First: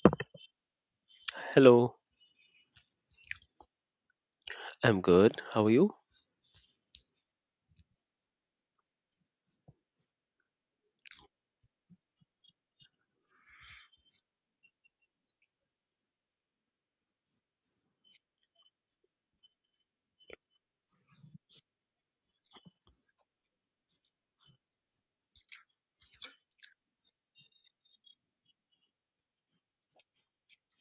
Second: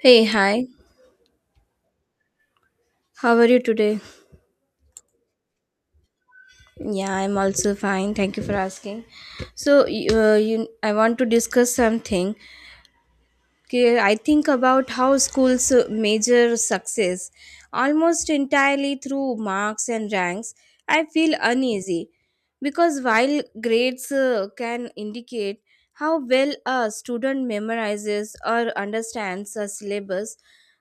Hey, hi. Hello, How are you today? I'm good. How are you? Yeah, I'm also fine. Thank you for asking. So, I want to discuss something. Okay, I think about how schools measure success almost entirely through marks and ranks. I feel uneasy because while grades can indicate how well a student memorizes or understands a syllabus,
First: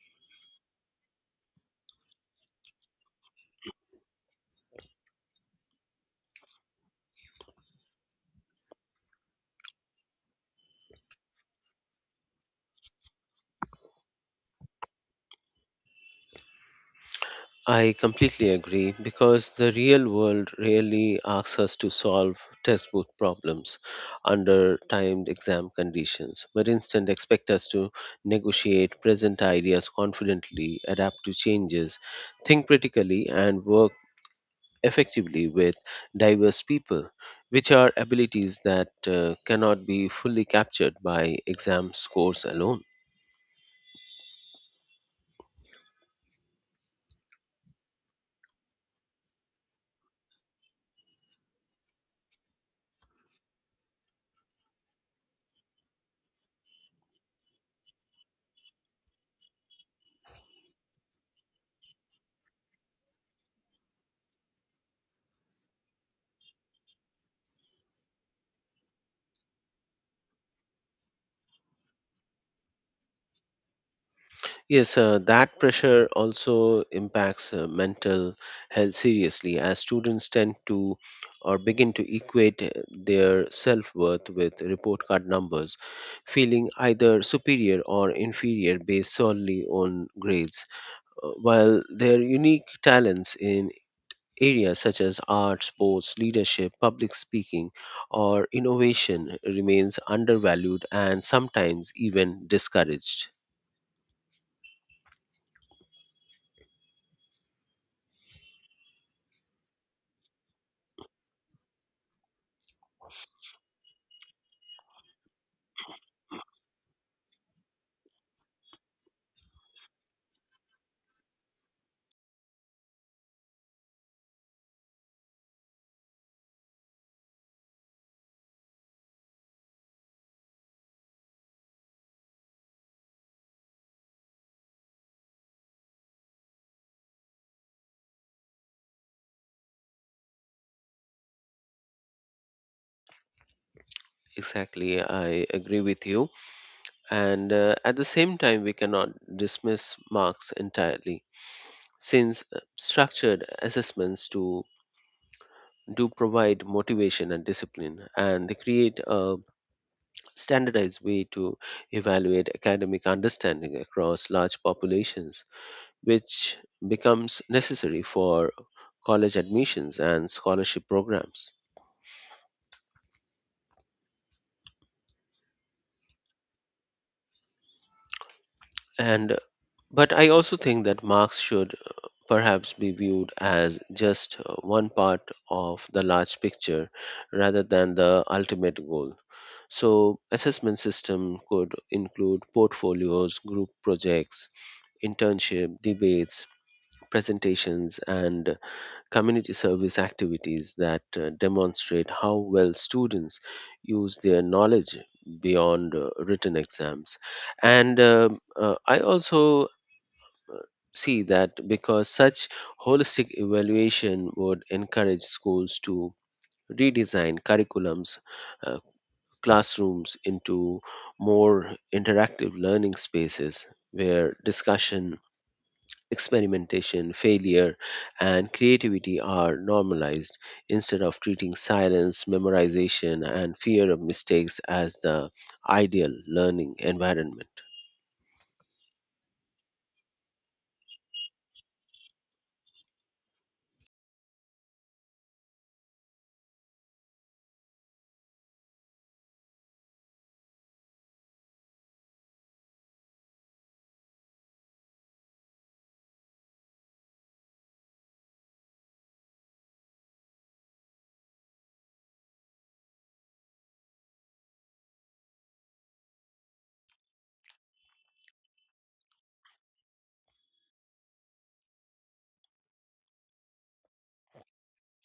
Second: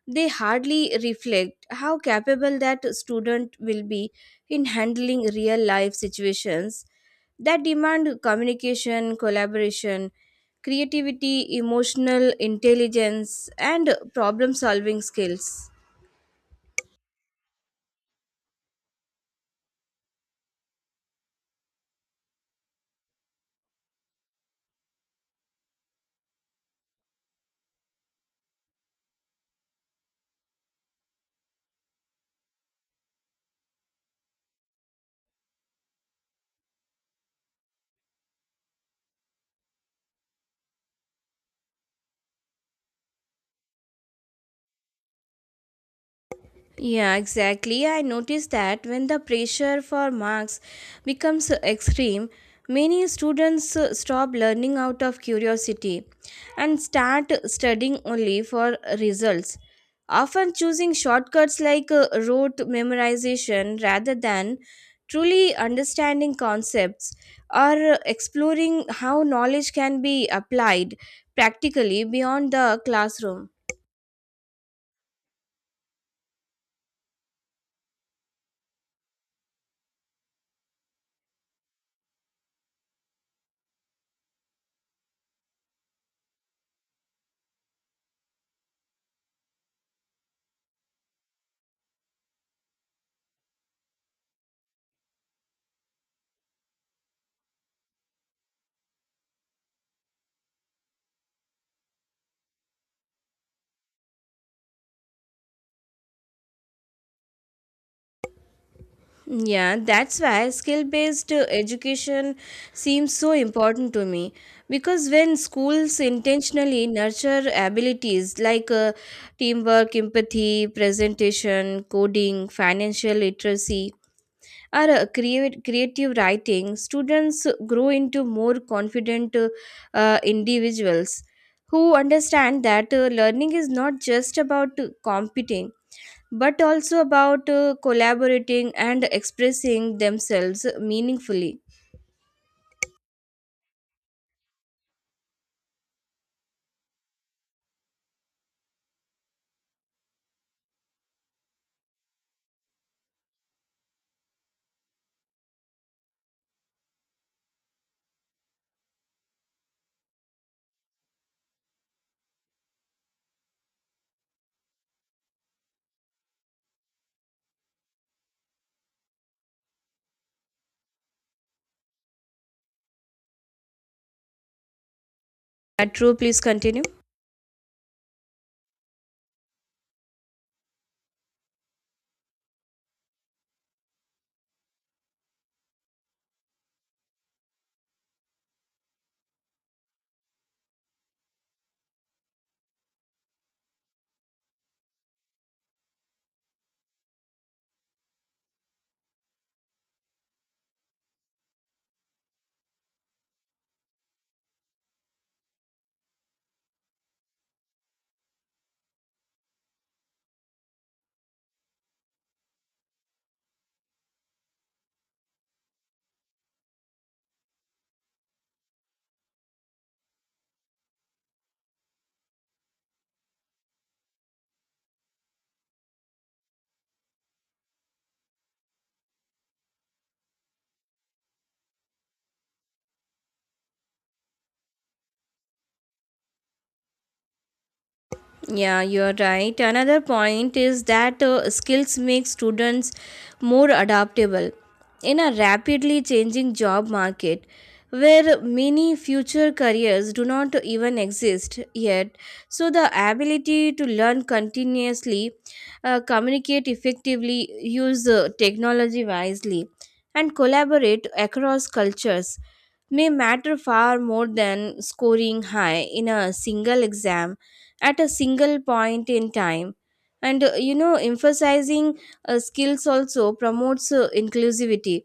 they hardly reflect how capable that student will be in handling real life situations that demand communication, collaboration, creativity, emotional intelligence, and problem solving skills. I completely agree because the real world really asks us to solve test book problems under timed exam conditions, but instead expect us to negotiate present ideas confidently, adapt to changes, think critically, and work effectively with diverse people, which are abilities that cannot be fully captured by exam scores alone. Yeah, exactly. I noticed that when the pressure for marks becomes extreme, many students stop learning out of curiosity and start studying only for results, often choosing shortcuts like rote memorization rather than truly understanding concepts or exploring how knowledge can be applied practically beyond the classroom. Yes, that pressure also impacts mental health seriously as students tend to or begin to equate their self worth with report card numbers, feeling either superior or inferior based solely on grades. While their unique talents in areas such as art, sports, leadership, public speaking, or innovation remains undervalued and sometimes even discouraged. Yeah, that's why skill based education seems so important to me because when schools intentionally nurture abilities like teamwork, empathy, presentation, coding, financial literacy, or creative writing, students grow into more confident individuals who understand that learning is not just about competing but also about collaborating and expressing themselves meaningfully. Exactly, I agree with you. And At the same time, we cannot dismiss marks entirely, since structured assessments do provide motivation and discipline, and they create a standardized way to evaluate academic understanding across large populations, which becomes necessary for college admissions and scholarship programs. True, please continue. And but I also think that marks should perhaps be viewed as just one part of the large picture rather than the ultimate goal. So, assessment system could include portfolios, group projects, internship, debates, presentations and community service activities that demonstrate how well students use their knowledge beyond written exams. And um uh, i also see that because such holistic evaluation would encourage schools to redesign curriculums, uh, classrooms into more interactive learning spaces where discussion, experimentation, failure, and creativity are normalized instead of treating silence, memorization, and fear of mistakes as the ideal learning environment. Yeah, you're right. Another point is that skills make students more adaptable in a rapidly changing job market where many future careers do not even exist yet. So, the ability to learn continuously, communicate effectively, use technology wisely, and collaborate across cultures may matter far more than scoring high in a single exam at a single point in time. And emphasizing skills also promotes inclusivity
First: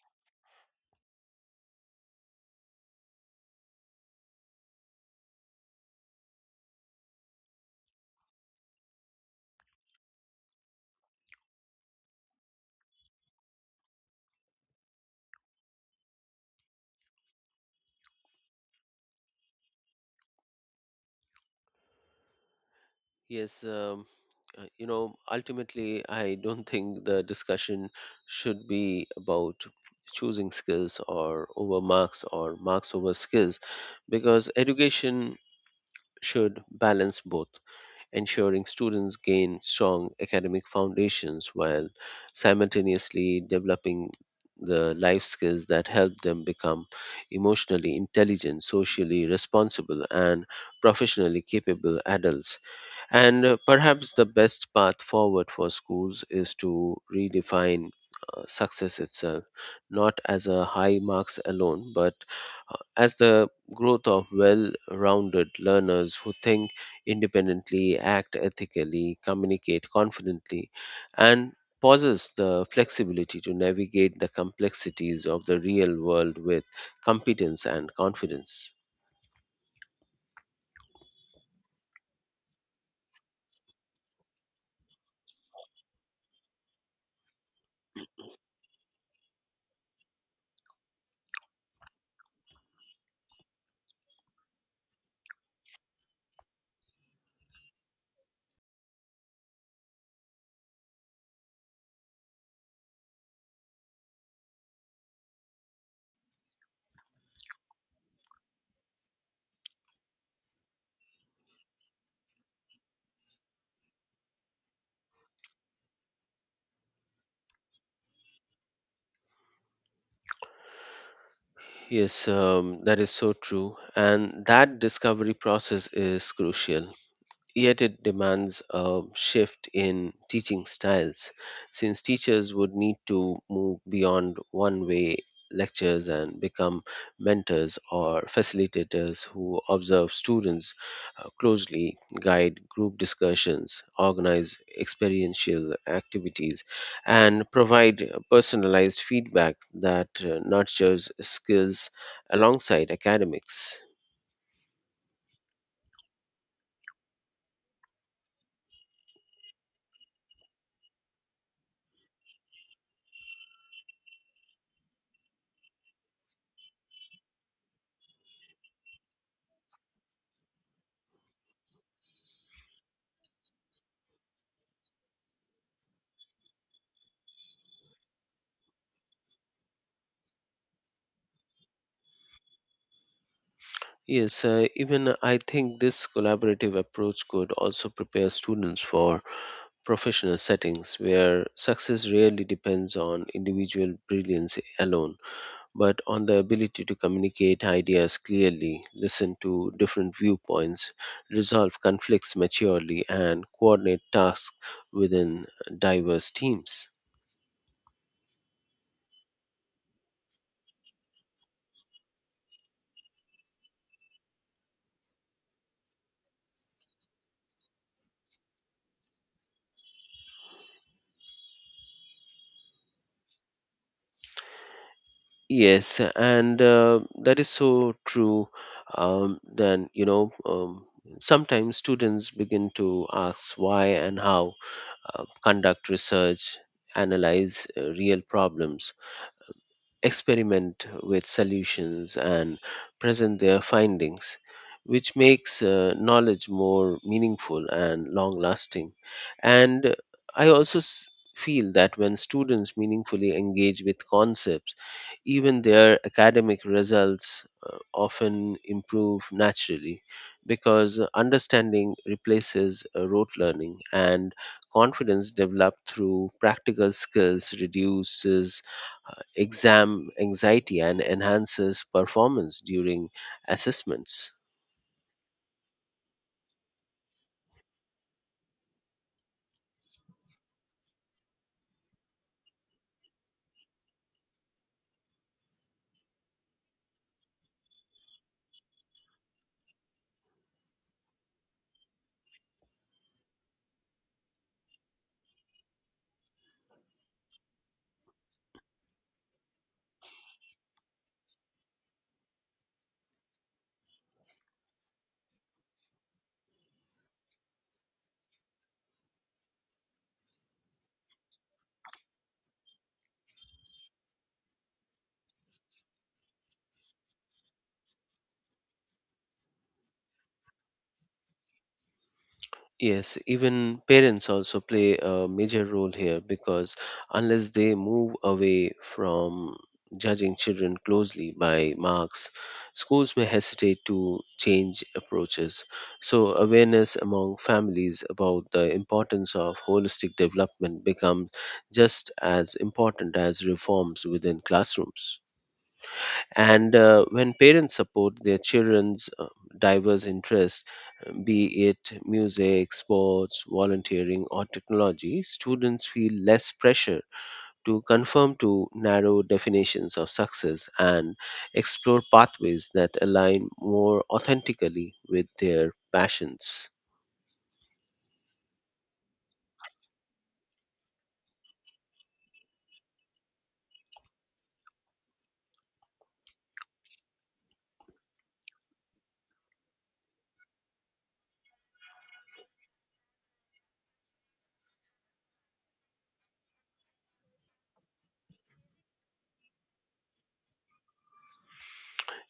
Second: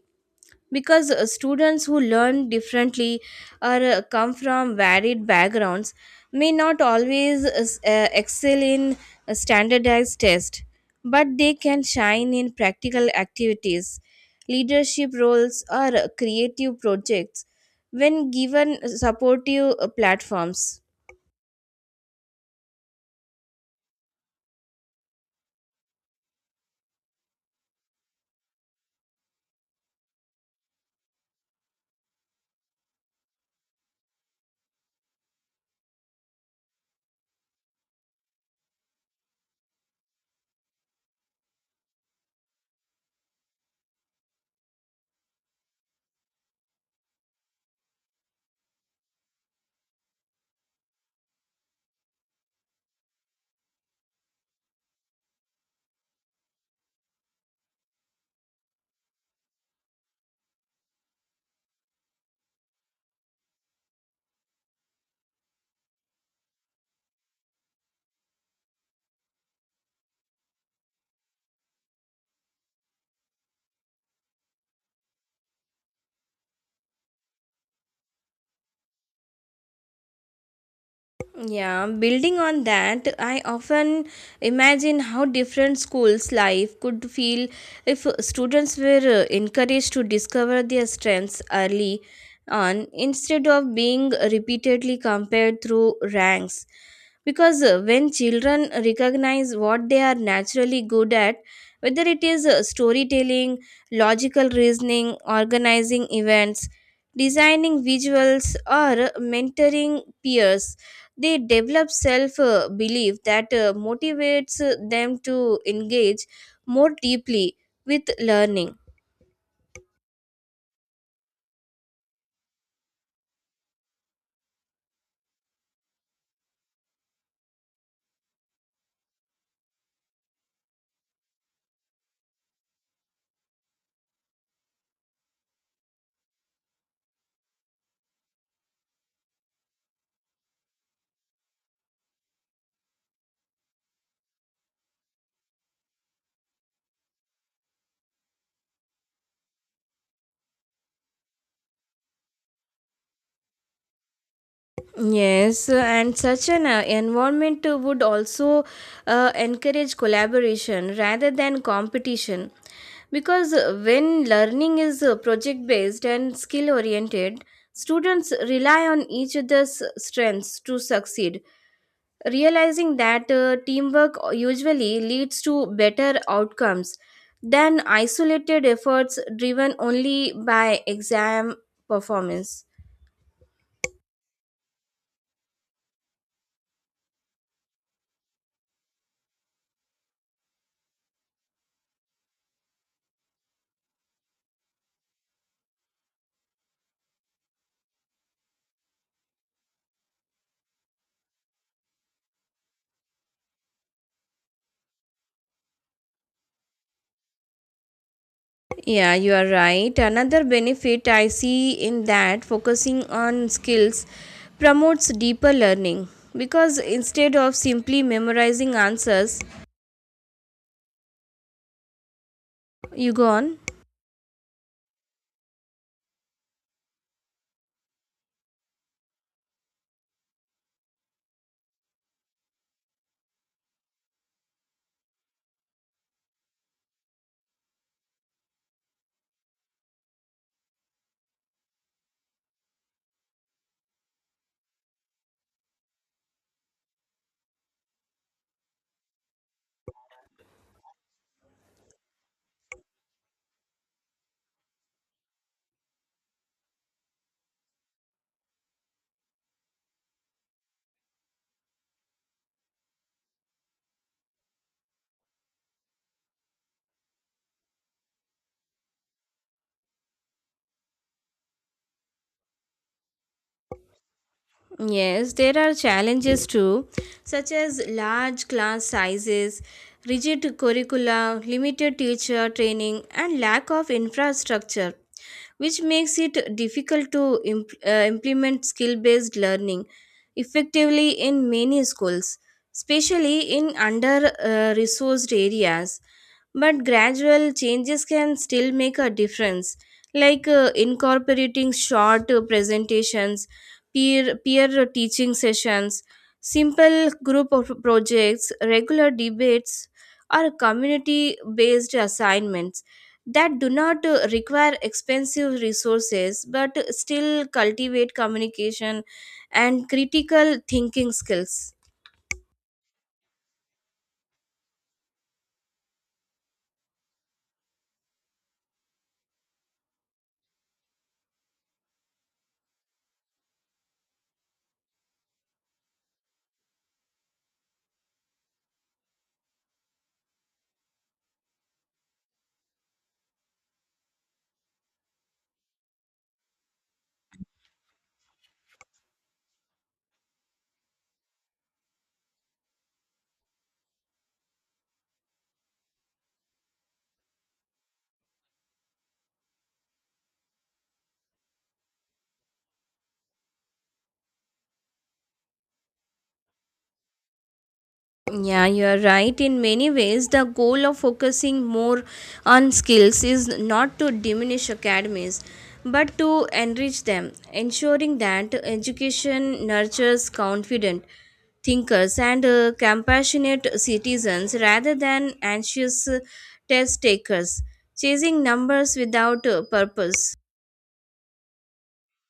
because students who learn differently or come from varied backgrounds may not always excel in a standardized test, but they can shine in practical activities, leadership roles, or creative projects when given supportive platforms. Yes, ultimately, I don't think the discussion should be about choosing skills or over marks or marks over skills because education should balance both, ensuring students gain strong academic foundations while simultaneously developing the life skills that help them become emotionally intelligent, socially responsible, and professionally capable adults. And Perhaps the best path forward for schools is to redefine success itself, not as a high marks alone, but as the growth of well rounded learners who think independently, act ethically, communicate confidently, and possess the flexibility to navigate the complexities of the real world with competence and confidence. Yeah, building on that, I often imagine how different schools' life could feel if students were encouraged to discover their strengths early on instead of being repeatedly compared through ranks. Because when children recognize what they are naturally good at, whether it is storytelling, logical reasoning, organizing events, designing visuals, or mentoring peers, they develop self belief that motivates them to engage more deeply with learning. Yes, that is so true. And that discovery process is crucial. Yet it demands a shift in teaching styles, since teachers would need to move beyond one way lectures and become mentors or facilitators who observe students closely, guide group discussions, organize experiential activities, and provide personalized feedback that nurtures skills alongside academics. Yes, and such an environment would also encourage collaboration rather than competition because when learning is project based and skill oriented, students rely on each other's strengths to succeed, realizing that teamwork usually leads to better outcomes than isolated efforts driven only by exam performance. Yes, even I think this collaborative approach could also prepare students for professional settings where success rarely depends on individual brilliance alone, but on the ability to communicate ideas clearly, listen to different viewpoints, resolve conflicts maturely, and coordinate tasks within diverse teams. Yeah, you are right. Another benefit I see in that focusing on skills promotes deeper learning because instead of simply memorizing answers, you go on. Yes, and that is so true. Then, sometimes students begin to ask why and how, conduct research, analyze real problems, experiment with solutions, and present their findings, which makes knowledge more meaningful and long lasting. And I feel that when students meaningfully engage with concepts, even their academic results often improve naturally because understanding replaces rote learning and confidence developed through practical skills reduces exam anxiety and enhances performance during assessments. Yes, there are challenges too, such as large class sizes, rigid curricula, limited teacher training, and lack of infrastructure, which makes it difficult to implement skill based learning effectively in many schools, especially in under resourced areas, but gradual changes can still make a difference, like incorporating short presentations, peer teaching sessions, simple group of projects, regular debates, or community based assignments that do not require expensive resources but still cultivate communication and critical thinking skills. Yes, even parents also play a major role here because unless they move away from judging children closely by marks, schools may hesitate to change approaches. So, awareness among families about the importance of holistic development becomes just as important as reforms within classrooms. And When parents support their children's diverse interests, be it music, sports, volunteering, or technology, students feel less pressure to conform to narrow definitions of success and explore pathways that align more authentically with their passions. Yeah, you are right. In many ways, the goal of focusing more on skills is not to diminish academies, but to enrich them, ensuring that education nurtures confident thinkers and compassionate citizens rather than anxious test takers, chasing numbers without purpose.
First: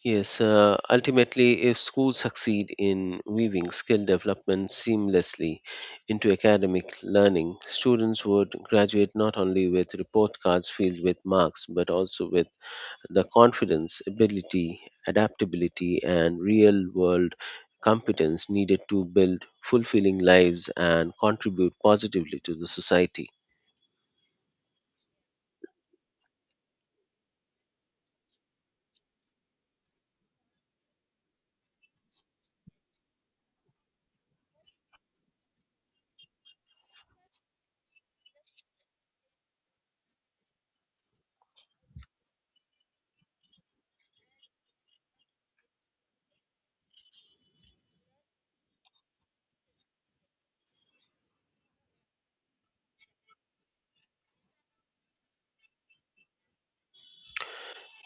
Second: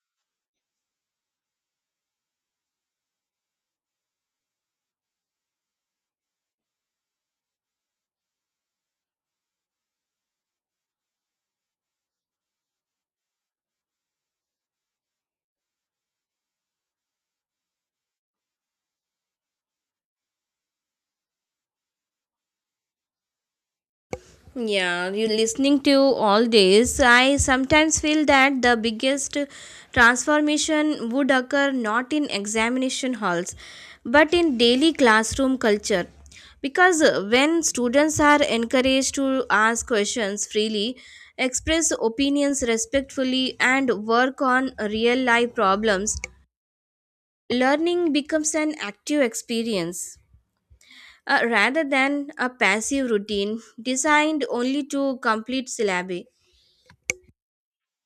Yes, ultimately, if schools succeed in weaving skill development seamlessly into academic learning, students would graduate not only with report cards filled with marks, but also with the confidence, ability, adaptability, and real world competence needed to build fulfilling lives and contribute positively to the society. Yeah, you listening to all this, I sometimes feel that the biggest transformation would occur not in examination halls but in daily classroom culture. Because when students are encouraged to ask questions freely, express opinions respectfully, and work on real life problems, learning becomes an active experience rather than a passive routine designed only to complete syllabi.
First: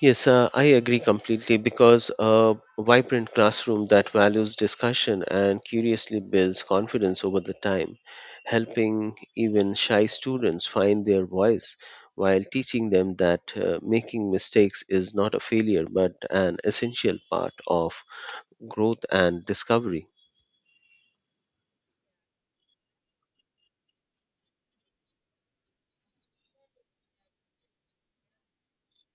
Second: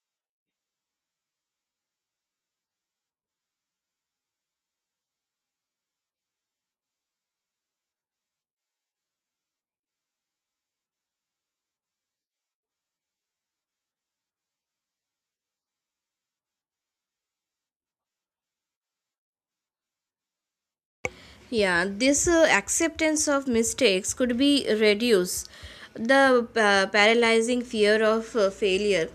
Yes, I agree completely because a vibrant classroom that values discussion and curiously builds confidence over the time, helping even shy students find their voice while teaching them that making mistakes is not a failure but an essential part of growth and discovery. Yeah, this acceptance of mistakes could be reduce the paralyzing fear of failure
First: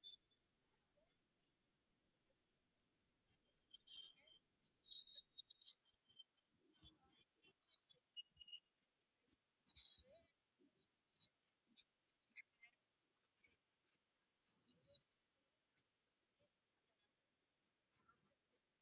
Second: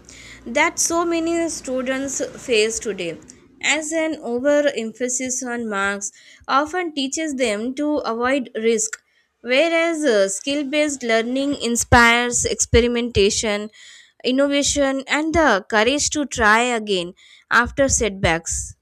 that so many students face today. As an overemphasis on marks often teaches them to avoid risk, whereas skill based learning inspires experimentation, innovation, and the courage to try again after setbacks.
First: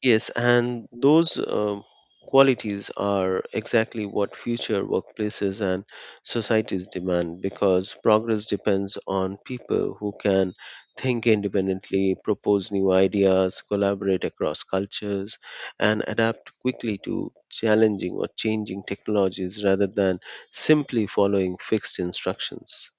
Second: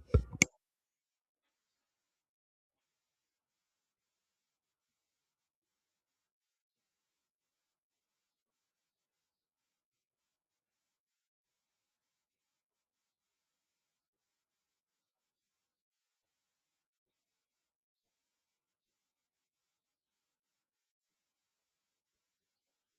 Yes, and those qualities are exactly what future workplaces and societies demand because progress depends on people who can think independently, propose new ideas, collaborate across cultures, and adapt quickly to challenging or changing technologies rather than simply following fixed instructions.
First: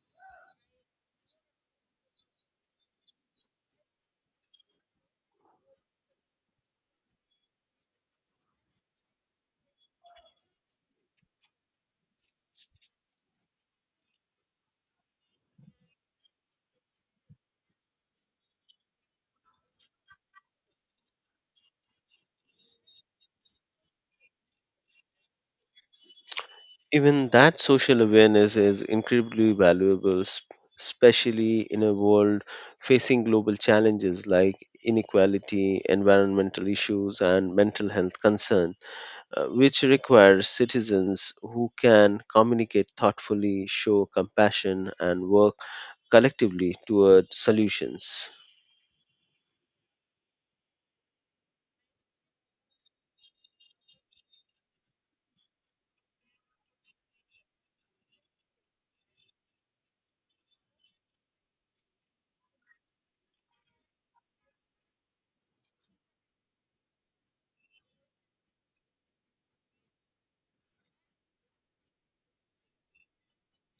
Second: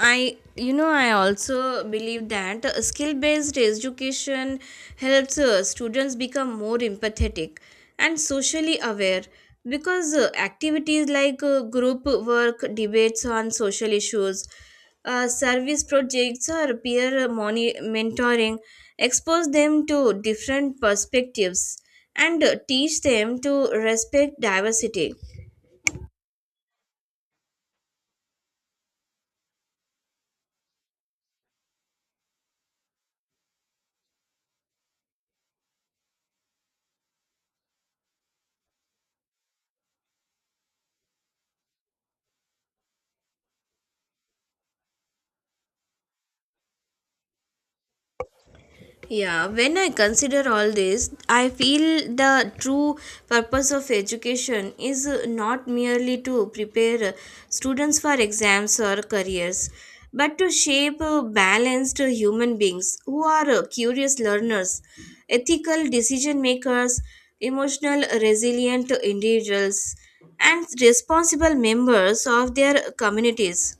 I also believe that skill based education helps students become more empathetic and socially aware because activities like group work, debates on social issues, service projects, or mentoring expose them to different perspectives and teach them to respect diversity. Even that social awareness is incredibly valuable, especially in a world facing global challenges like inequality, environmental issues, and mental health concerns, which requires citizens who can communicate thoughtfully, show compassion, and work collectively toward solutions. Yeah, when I consider all this, I feel the true purpose of education is not merely to prepare students for exams or careers, but to shape balanced human beings who are curious learners, ethical decision makers, emotional resilient individuals, and responsible members of their communities.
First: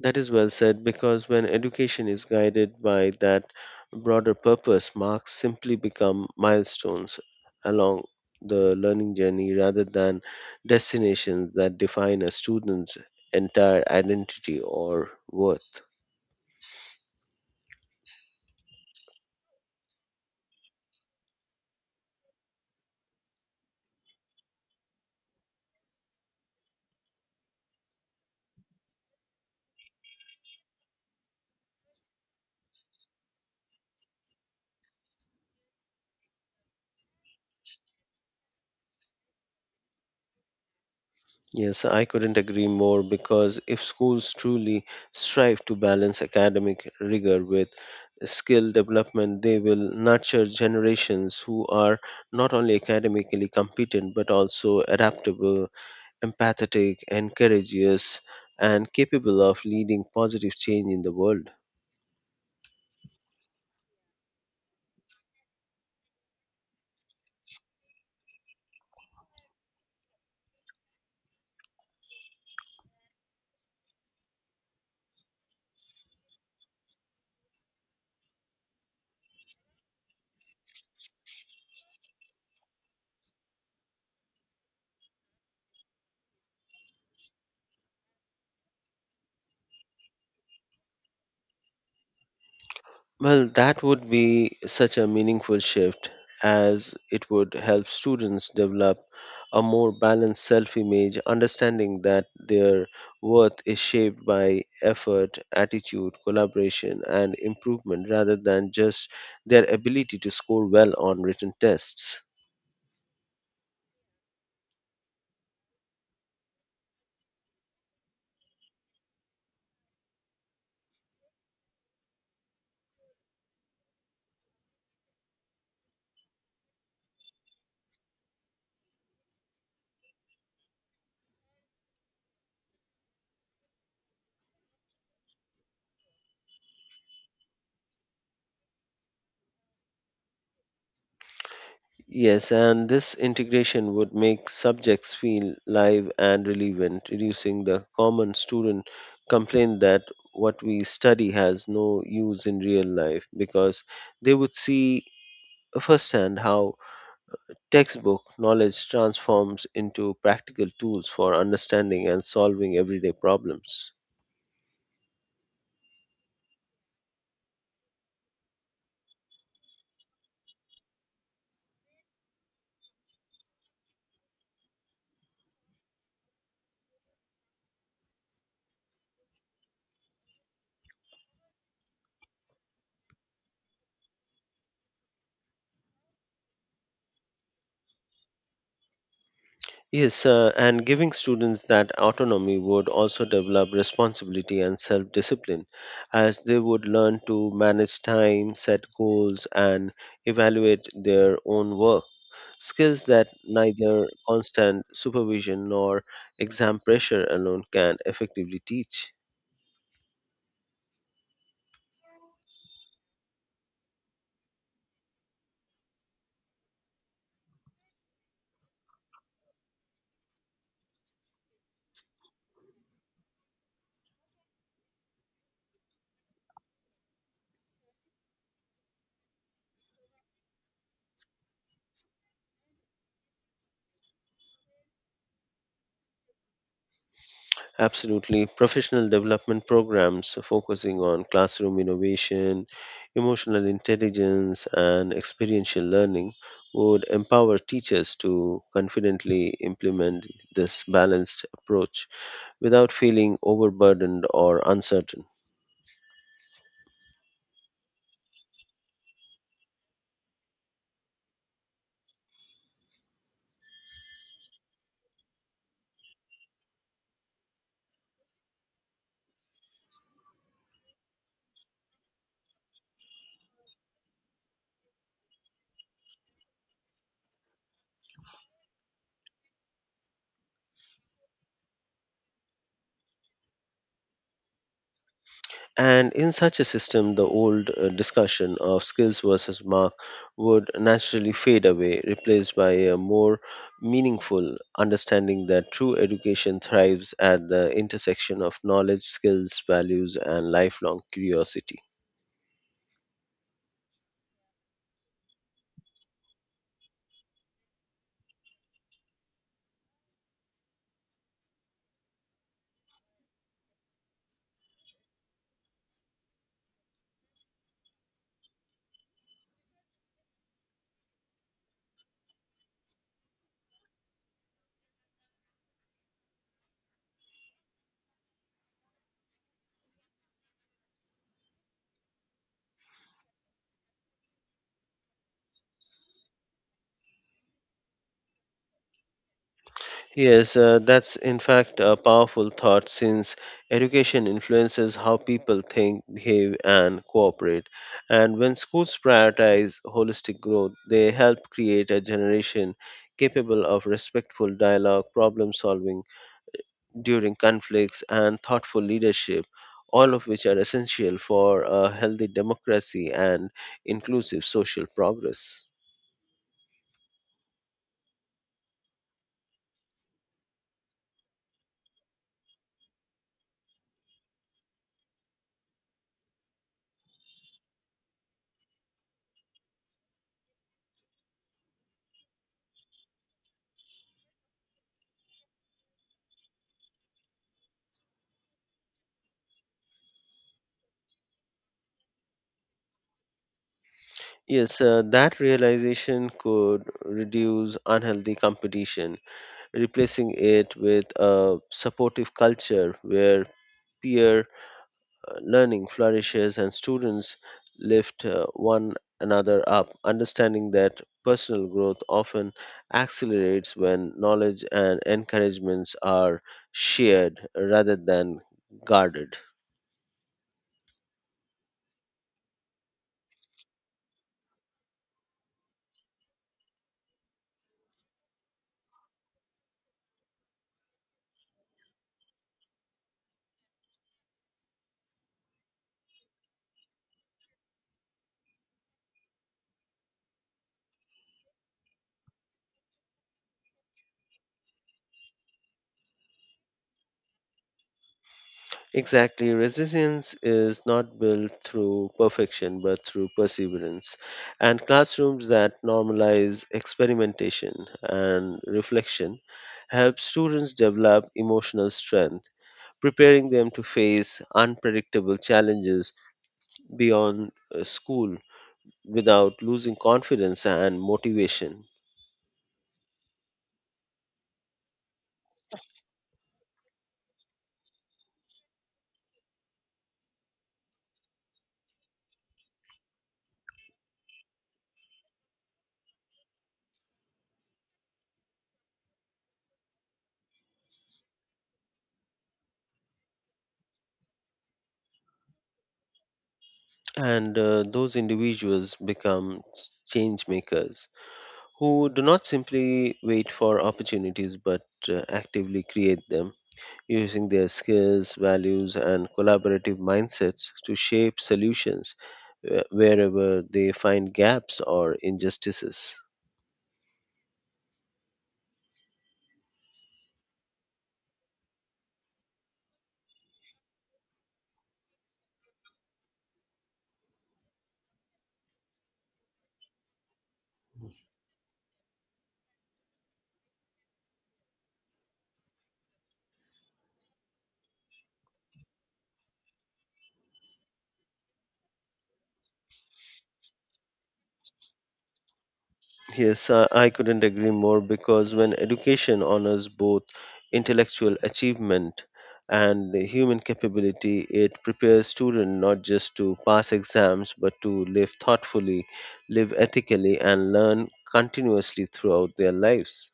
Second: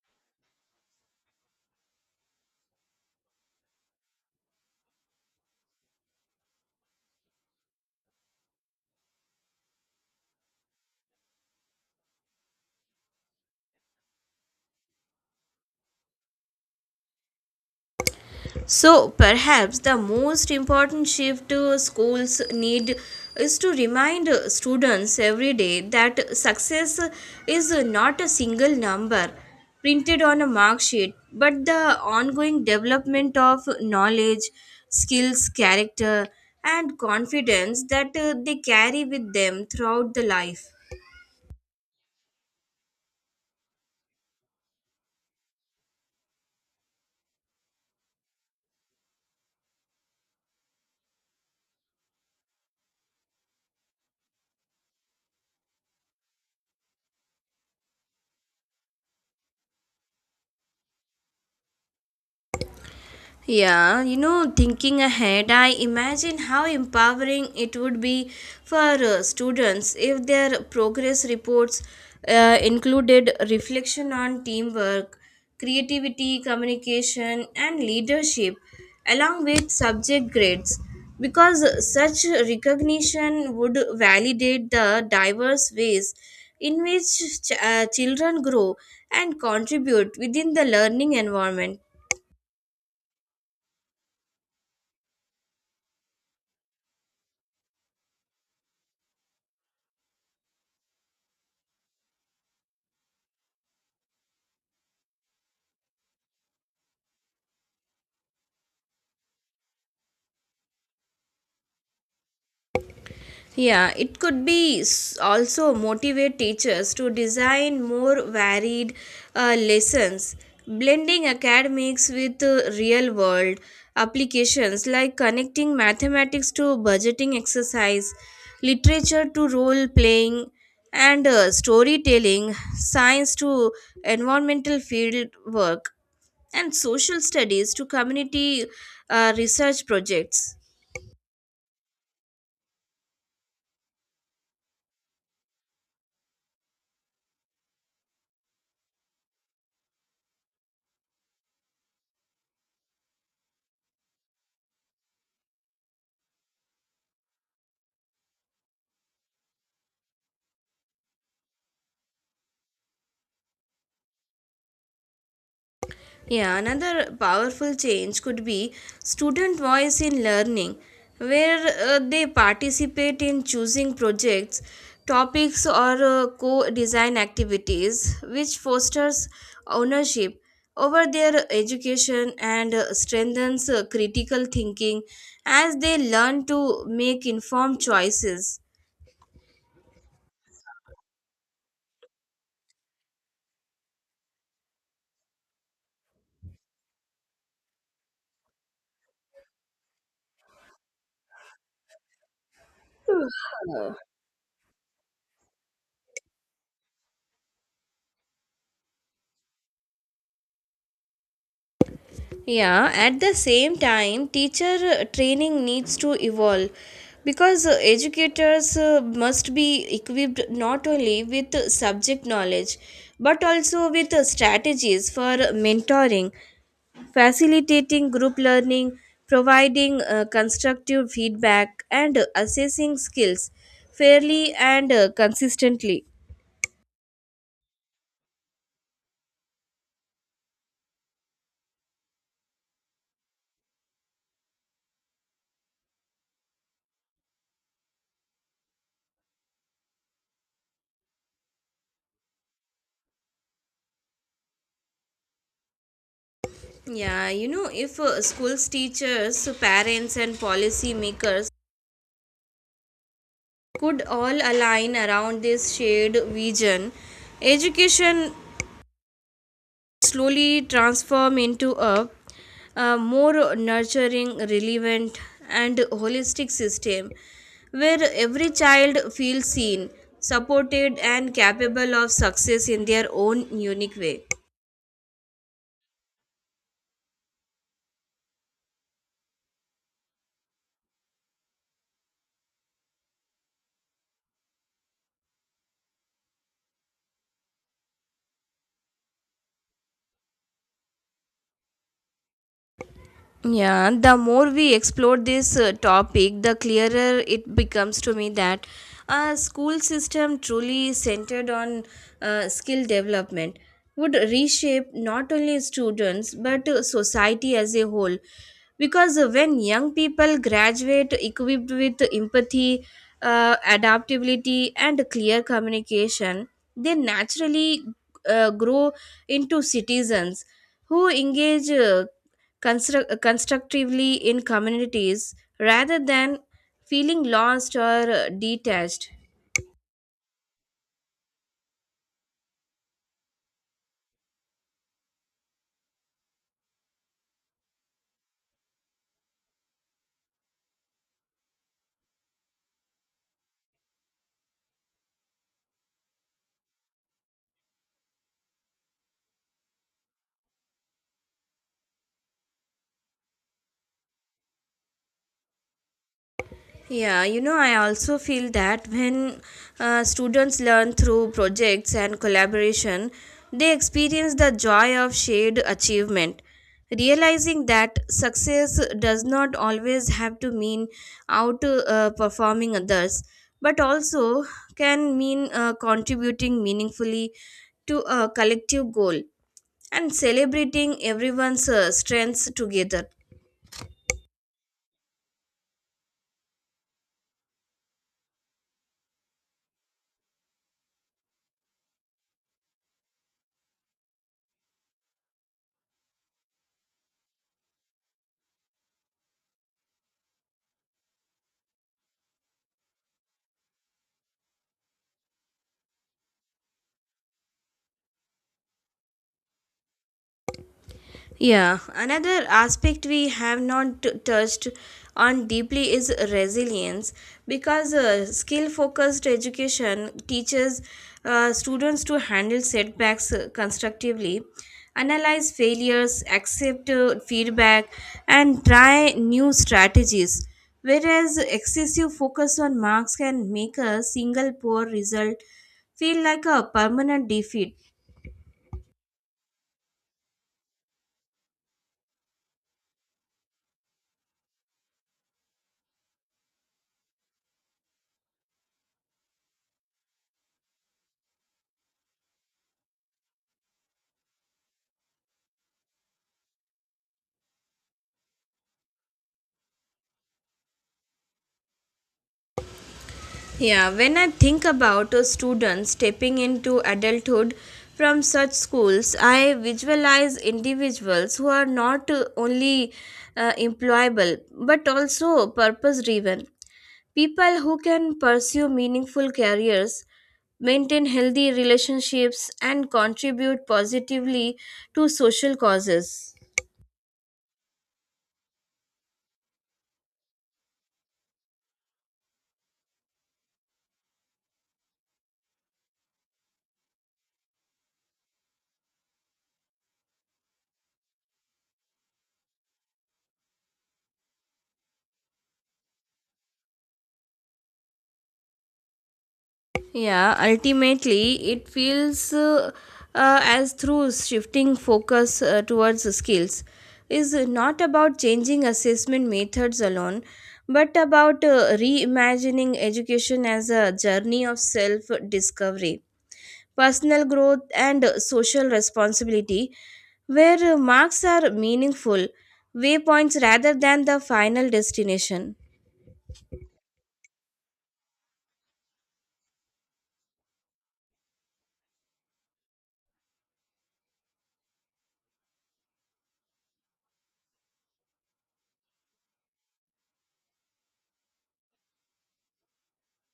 That is well said because when education is guided by that broader purpose, marks simply become milestones along the learning journey rather than destinations that define a student's entire identity or worth. So, perhaps the most important shift schools need is to remind students every day that success is not a single number printed on a mark sheet, but the ongoing development of knowledge, skills, character, and confidence that they carry with them throughout the life. Yes, I couldn't agree more because if schools truly strive to balance academic rigor with skill development, they will nurture generations who are not only academically competent but also adaptable, empathetic, and courageous, and capable of leading positive change in the world. Yeah, you know, thinking ahead, I imagine how empowering it would be for students if their progress reports included reflection on teamwork, creativity, communication, and leadership, along with subject grades, because such recognition would validate the diverse ways in which children grow and contribute within the learning environment. Well, that would be such a meaningful shift as it would help students develop a more balanced self image, understanding that their worth is shaped by effort, attitude, collaboration, and improvement rather than just their ability to score well on written tests. Yeah, it could be also motivate teachers to design more varied lessons, blending academics with real world applications, like connecting mathematics to budgeting exercise, literature to role playing and storytelling, science to environmental field work, and social studies to community research projects. Yes, and this integration would make subjects feel live and relevant, reducing the common student complaint that what we study has no use in real life because they would see firsthand how textbook knowledge transforms into practical tools for understanding and solving everyday problems. Yeah, another powerful change could be student voice in learning, where they participate in choosing projects, topics, or co design activities, which fosters ownership over their education and strengthens critical thinking as they learn to make informed choices. Yes, and giving students that autonomy would also develop responsibility and self discipline, as they would learn to manage time, set goals, and evaluate their own work. Skills that neither constant supervision nor exam pressure alone can effectively teach. Yeah, at the same time, teacher training needs to evolve because educators must be equipped not only with subject knowledge but also with strategies for mentoring, facilitating group learning, providing constructive feedback, and assessing skills fairly and consistently. Absolutely. Professional development programs focusing on classroom innovation, emotional intelligence, and experiential learning would empower teachers to confidently implement this balanced approach without feeling overburdened or uncertain. Yeah, you know, if schools, teachers, parents, and policymakers could all align around this shared vision, education slowly transform into a more nurturing, relevant, and holistic system where every child feels seen, supported, and capable of success in their own unique way. And in such a system, the old discussion of skills versus mark would naturally fade away, replaced by a more meaningful understanding that true education thrives at the intersection of knowledge, skills, values, and lifelong curiosity. Yeah, the more we explore this topic, the clearer it becomes to me that a school system truly centered on skill development would reshape not only students but society as a whole. Because when young people graduate equipped with empathy, adaptability, and clear communication, they naturally grow into citizens who engage constructively in communities rather than feeling lost or detached. Yes, that's in fact a powerful thought since education influences how people think, behave, and cooperate. And when schools prioritize holistic growth, they help create a generation capable of respectful dialogue, problem solving during conflicts, and thoughtful leadership, all of which are essential for a healthy democracy and inclusive social progress. Yeah, you know, I also feel that when students learn through projects and collaboration, they experience the joy of shared achievement, realizing that success does not always have to mean out performing others, but also can mean contributing meaningfully to a collective goal and celebrating everyone's strengths together. Yes, that realization could reduce unhealthy competition replacing it with a supportive culture where peer learning flourishes and students lift one another up, understanding that personal growth often accelerates when knowledge and encouragements are shared rather than guarded. Yeah, another aspect we have not touched on deeply is resilience because skill focused education teaches students to handle setbacks constructively, analyze failures, accept feedback, and try new strategies. Whereas excessive focus on marks can make a single poor result feel like a permanent defeat. Exactly. Resilience is not built through perfection, but through perseverance. And classrooms that normalize experimentation and reflection help students develop emotional strength, preparing them to face unpredictable challenges beyond school without losing confidence and motivation. Yeah, when I think about a student stepping into adulthood from such schools, I visualize individuals who are not only employable but also purpose driven. People who can pursue meaningful careers, maintain healthy relationships, and contribute positively to social causes. And those individuals become change makers who do not simply wait for opportunities but actively create them using their skills, values, and collaborative mindsets to shape solutions wherever they find gaps or injustices. Yeah, ultimately, it feels as through shifting focus towards skills is not about changing assessment methods alone, but about reimagining education as a journey of self discovery, personal growth, and social responsibility, where marks are meaningful waypoints rather than the final destination. Yes, I couldn't agree more because when education honors both intellectual achievement and human capability, it prepares students not just to pass exams but to live thoughtfully, live ethically, and learn continuously throughout their lives.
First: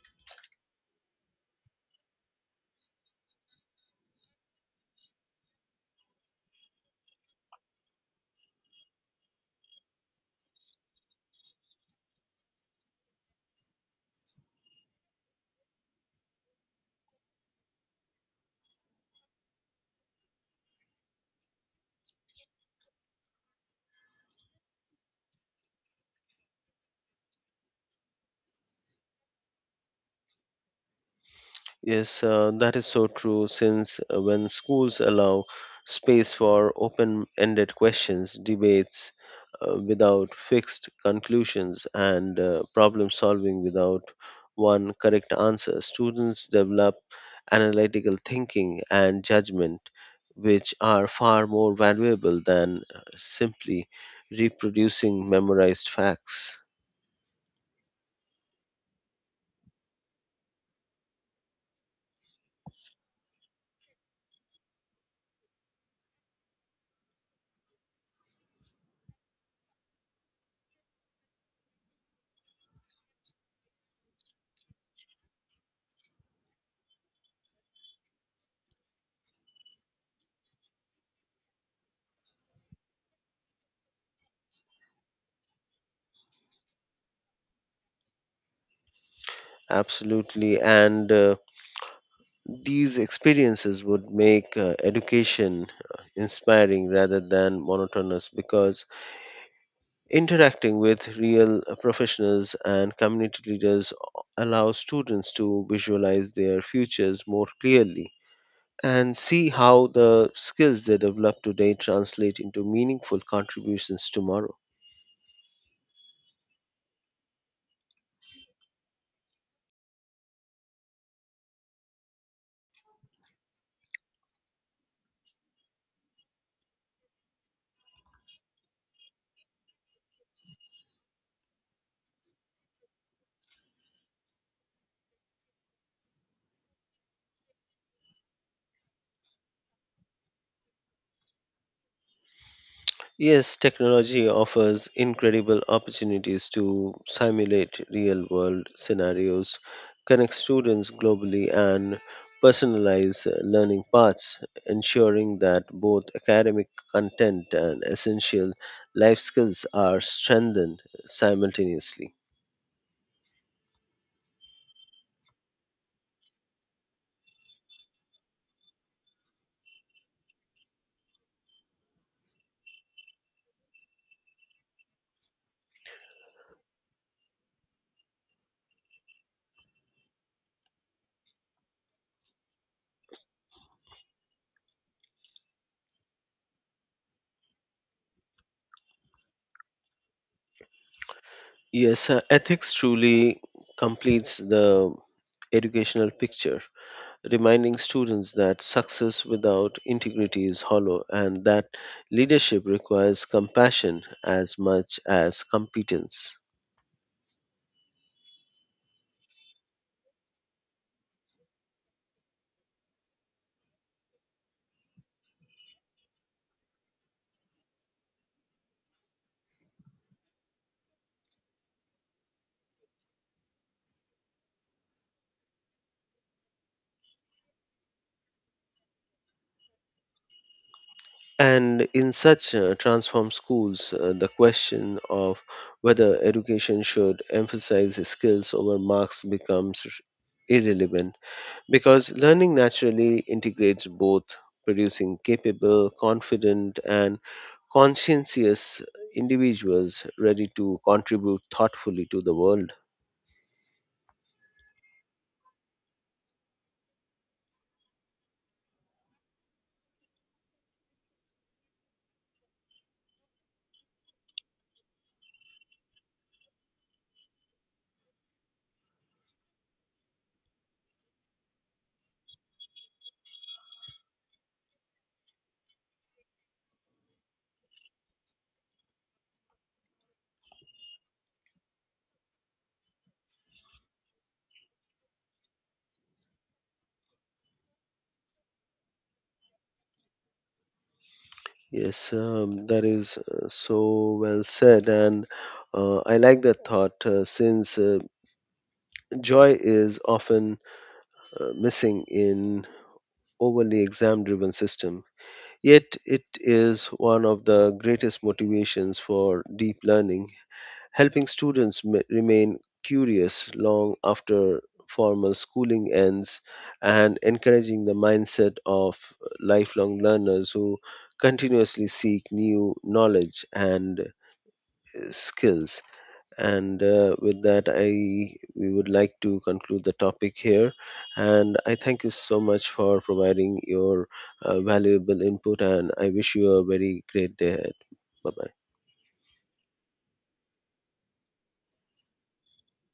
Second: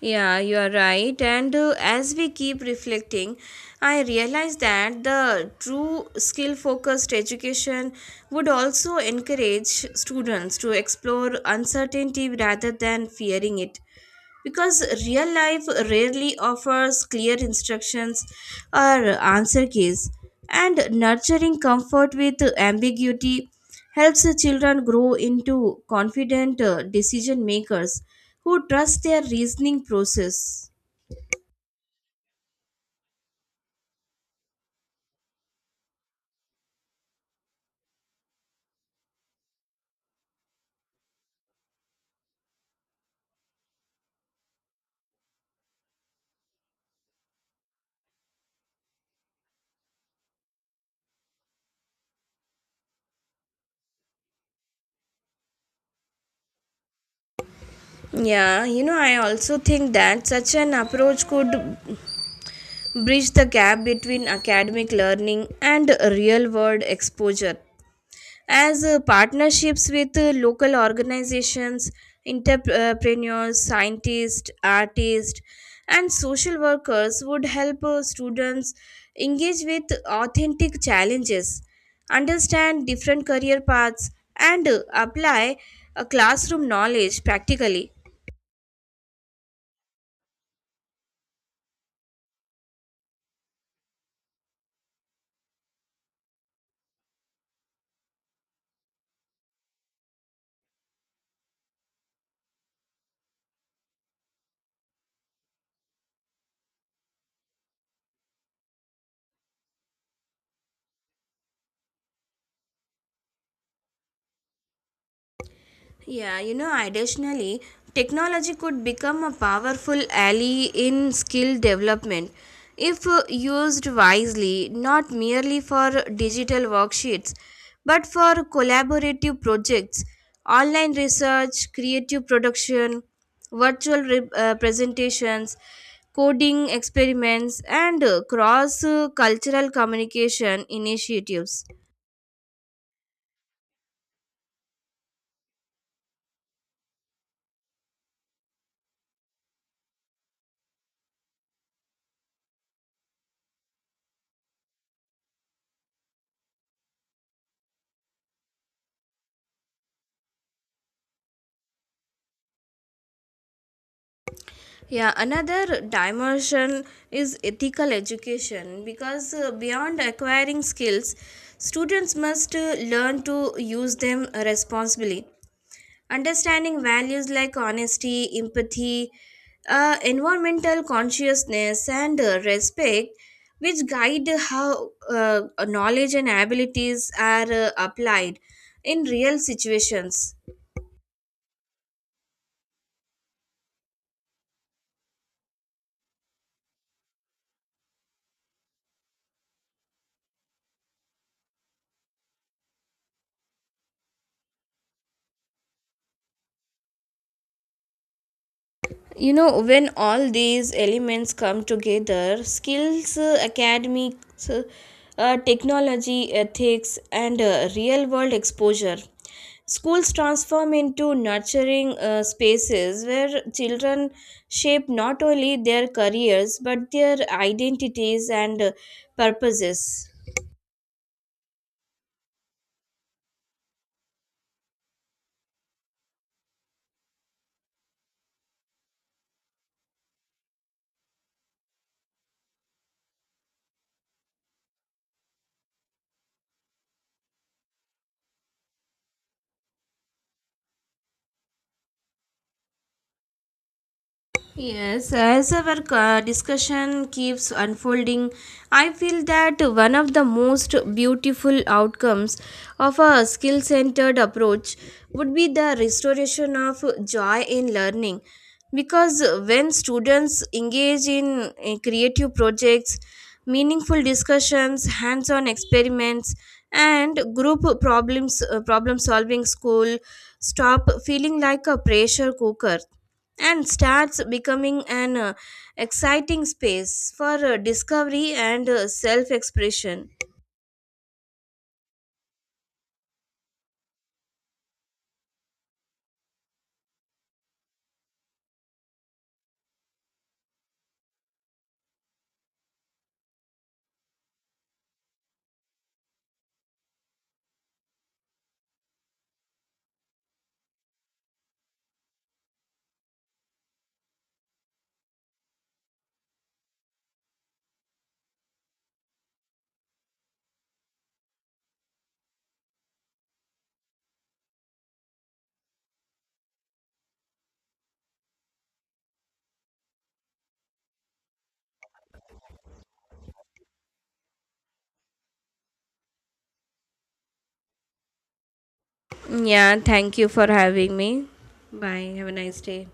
Yeah, you are right. And as we keep reflecting, I realize that the true skill focused education would also encourage students to explore uncertainty rather than fearing it because real life rarely offers clear instructions or answer keys, and nurturing comfort with ambiguity helps children grow into confident decision makers who trust their reasoning process. Yes, that is so true. Since when schools allow space for open ended questions, debates without fixed conclusions, and problem solving without one correct answer, students develop analytical thinking and judgment, which are far more valuable than simply reproducing memorized facts. Yeah, you know, I also think that such an approach could bridge the gap between academic learning and real world exposure, as partnerships with local organizations, entrepreneurs, scientists, artists, and social workers would help students engage with authentic challenges, understand different career paths, and apply classroom knowledge practically. Absolutely. And These experiences would make education inspiring rather than monotonous because interacting with real professionals and community leaders allows students to visualize their futures more clearly and see how the skills they develop today translate into meaningful contributions tomorrow. Yeah, you know, additionally, technology could become a powerful ally in skill development if used wisely, not merely for digital worksheets, but for collaborative projects, online research, creative production, virtual presentations, coding experiments, and cross cultural communication initiatives. Yes, technology offers incredible opportunities to simulate real world scenarios, connect students globally, and personalize learning paths, ensuring that both academic content and essential life skills are strengthened simultaneously. Yeah, another dimension is ethical education because beyond acquiring skills, students must learn to use them responsibly, understanding values like honesty, empathy, environmental consciousness, and respect, which guide how knowledge and abilities are applied in real situations. Yes, ethics truly completes the educational picture reminding students that success without integrity is hollow and that leadership requires compassion as much as competence. You know, when all these elements come together, skills, academics, technology, ethics, and real world exposure, schools transform into nurturing spaces where children shape not only their careers but their identities and purposes. And in such transformed schools, the question of whether education should emphasize skills over marks becomes irrelevant because learning naturally integrates both, producing capable, confident, and conscientious individuals ready to contribute thoughtfully to the world. Yes, as our discussion keeps unfolding, I feel that one of the most beautiful outcomes of a skill centered approach would be the restoration of joy in learning. Because when students engage in creative projects, meaningful discussions, hands on experiments, and group problem solving, school stop feeling like a pressure cooker and starts becoming an exciting space for discovery and self expression. Yes, that is so well said, and I like that thought since joy is often missing in overly exam-driven system. Yet it is one of the greatest motivations for deep learning helping students remain curious long after formal schooling ends and encouraging the mindset of lifelong learners who continuously seek new knowledge and skills. And uh, with that i we would like to conclude the topic here, and I thank you so much for providing your valuable input, and I wish you a very great day ahead. Bye bye. Yeah, thank you for having me. Bye. Have a nice day.